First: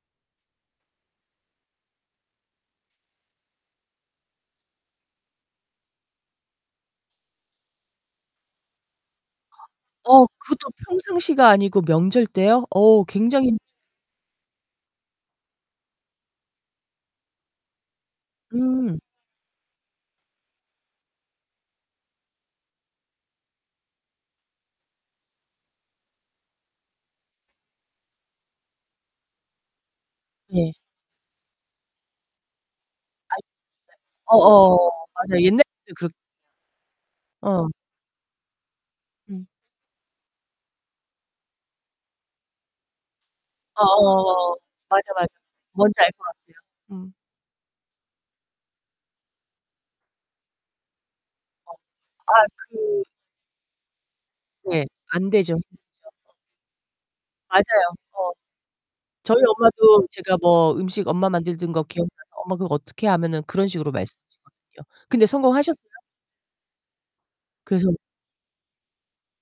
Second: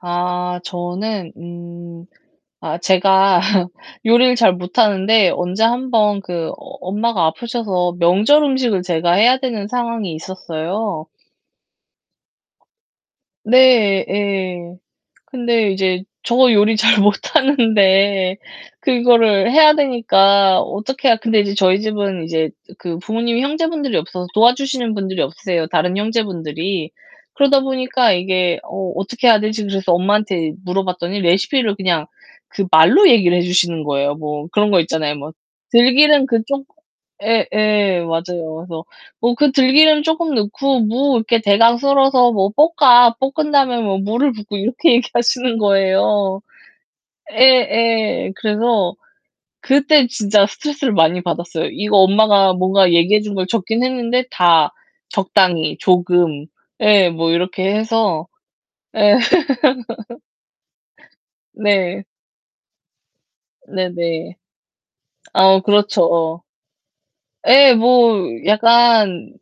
아. 저는 음 아 제가 요리를 잘 못하는데 언제 1 번 그 어 엄마가 아프셔서 명절 음식을 제가 해야 되는 상황이 어, 그것도 있었어요. 평상시가 아니고 명절 때요? 어, 굉장히 네, 예. 근데 이제 저 요리 잘 못하는데 음. 그거를 해야 되니까 어떻게 해야 근데 이제 저희 집은 이제 그 부모님이 형제분들이 없어서 도와주시는 분들이 없으세요. 다른 형제분들이. 그러다 보니까 이게 '어, 어떻게 해야 되지?' 그래서 엄마한테 네. 물어봤더니 레시피를 그냥 그 말로 얘기를 [unintelligible] 해주시는 거예요. 어 뭐 그런 거 어어어, 있잖아요 뭐. 맞아. 옛날 [unintelligible] 그 "들기름 그쪽" 예 어. 예, 맞아요. 그래서 "뭐 음. 그 들기름 조금 넣고 무 이렇게 대강 썰어서 뭐 볶아. 볶은 다음에 어 뭐 물을 어어어어. 붓고." 이렇게 맞아, 맞아. 얘기하시는 뭔지 알 것 거예요. 같아요. 음. 예 예. 그래서 그때 진짜 스트레스를 많이 받았어요. 이거 [unintelligible] 아 엄마가 뭔가 그 얘기해 준 걸 적긴 했는데 다 네. 안 되죠. 적당히, [unintelligible] 조금 예 뭐 이렇게 맞아요. 해서 어. 예. 저희 엄마도 제가 뭐 음식 엄마 만들던 거 네. 기억나서 "엄마 그거 어떻게 해?" 하면은 그런 식으로 네네. 말씀하시거든요. 근데 아, 성공하셨어요? 그렇죠. 어. 예, 그래서 뭐 약간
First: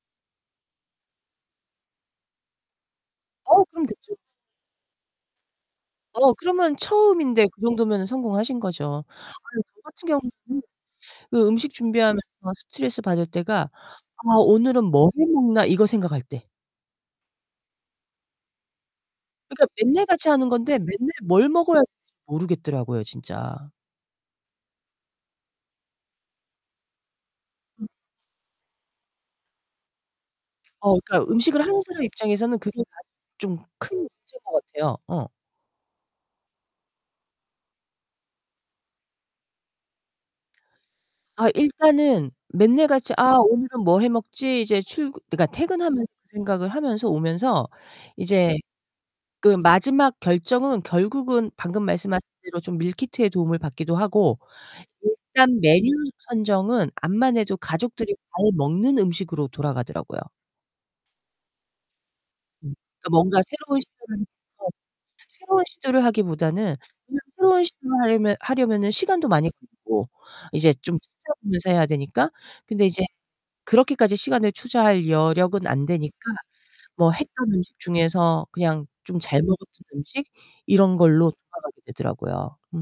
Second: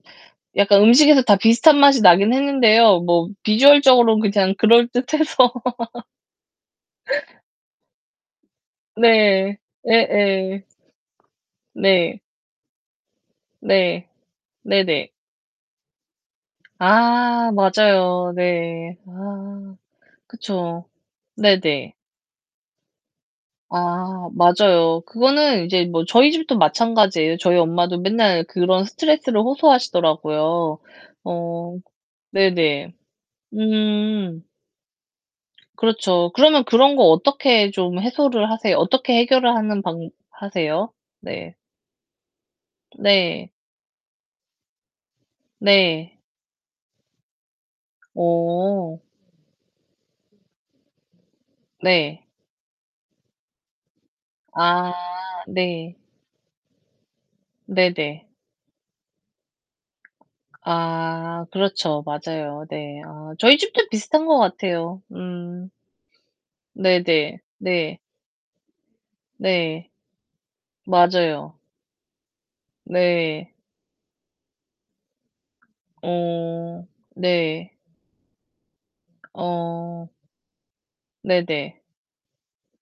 약간 음식에서 다 비슷한 맛이 나긴 했는데요. 뭐 어우 그럼 됐죠. 비주얼적으로 그냥 그럴듯해서 어, 그러면 처음인데 그 정도면은 성공하신 거죠. 네. 아유, 저 예 같은 경우는 예. 그 음식 네. 준비하면서 스트레스받을 때가 네. '아, 오늘은 뭘 네네. 해 먹나.' 이거 생각할 때. 아. 맞아요. 네. 그러니까 아. 맨날 같이 하는 건데 그쵸. 맨날 뭘 먹어야 할지 네네. 모르겠더라고요, 진짜. 아. 맞아요. 그거는 이제 뭐 저희 집도 마찬가지예요. 저희 음. 엄마도 맨날 그런 스트레스를 호소하시더라고요. 어, 그러니까 음식을 하는 어 사람 입장에서는 그게 네네. 가장 좀 큰 문제인 음. 것 같아요. 어. 그렇죠. 그러면 그런 거 어떻게 좀 해소를 하세요? 어떻게 해결을 하는 방 하세요? 아, 네. 일단은 맨날 같이 "아, 네. 오늘은 뭐 해 먹지?" 이제 출근 그러니까 퇴근하면서 네. 생각을 하면서 오면서 이제 어. 그 마지막 결정은 결국은 방금 말씀하신 네. 대로 좀 밀키트의 도움을 받기도 하고 아 일단 메뉴 네. 선정은 암만해도 가족들이 네네. 잘 먹는 음식으로 돌아가더라고요. 아 그렇죠. 맞아요. 음 네. 그러니까 아, 뭔가 저희 새로운 집도 시도를 비슷한 것 같아요. [unintelligible] 새로운 음. 시도를 하기보다는 네 [unintelligible] 네. 새로운 시도를 네. 하려면 하려면은 시간도 많이 네. 걸리고 이제 좀 맞아요. 찾아보면서 해야 되니까. 근데 이제 네. 그렇게까지 시간을 투자할 여력은 안 되니까 어 뭐 했던 네. 음식 중에서 그냥 좀 잘 먹었던 어 음식 이런 걸로 네 네. 돌아가게 되더라고요. 음.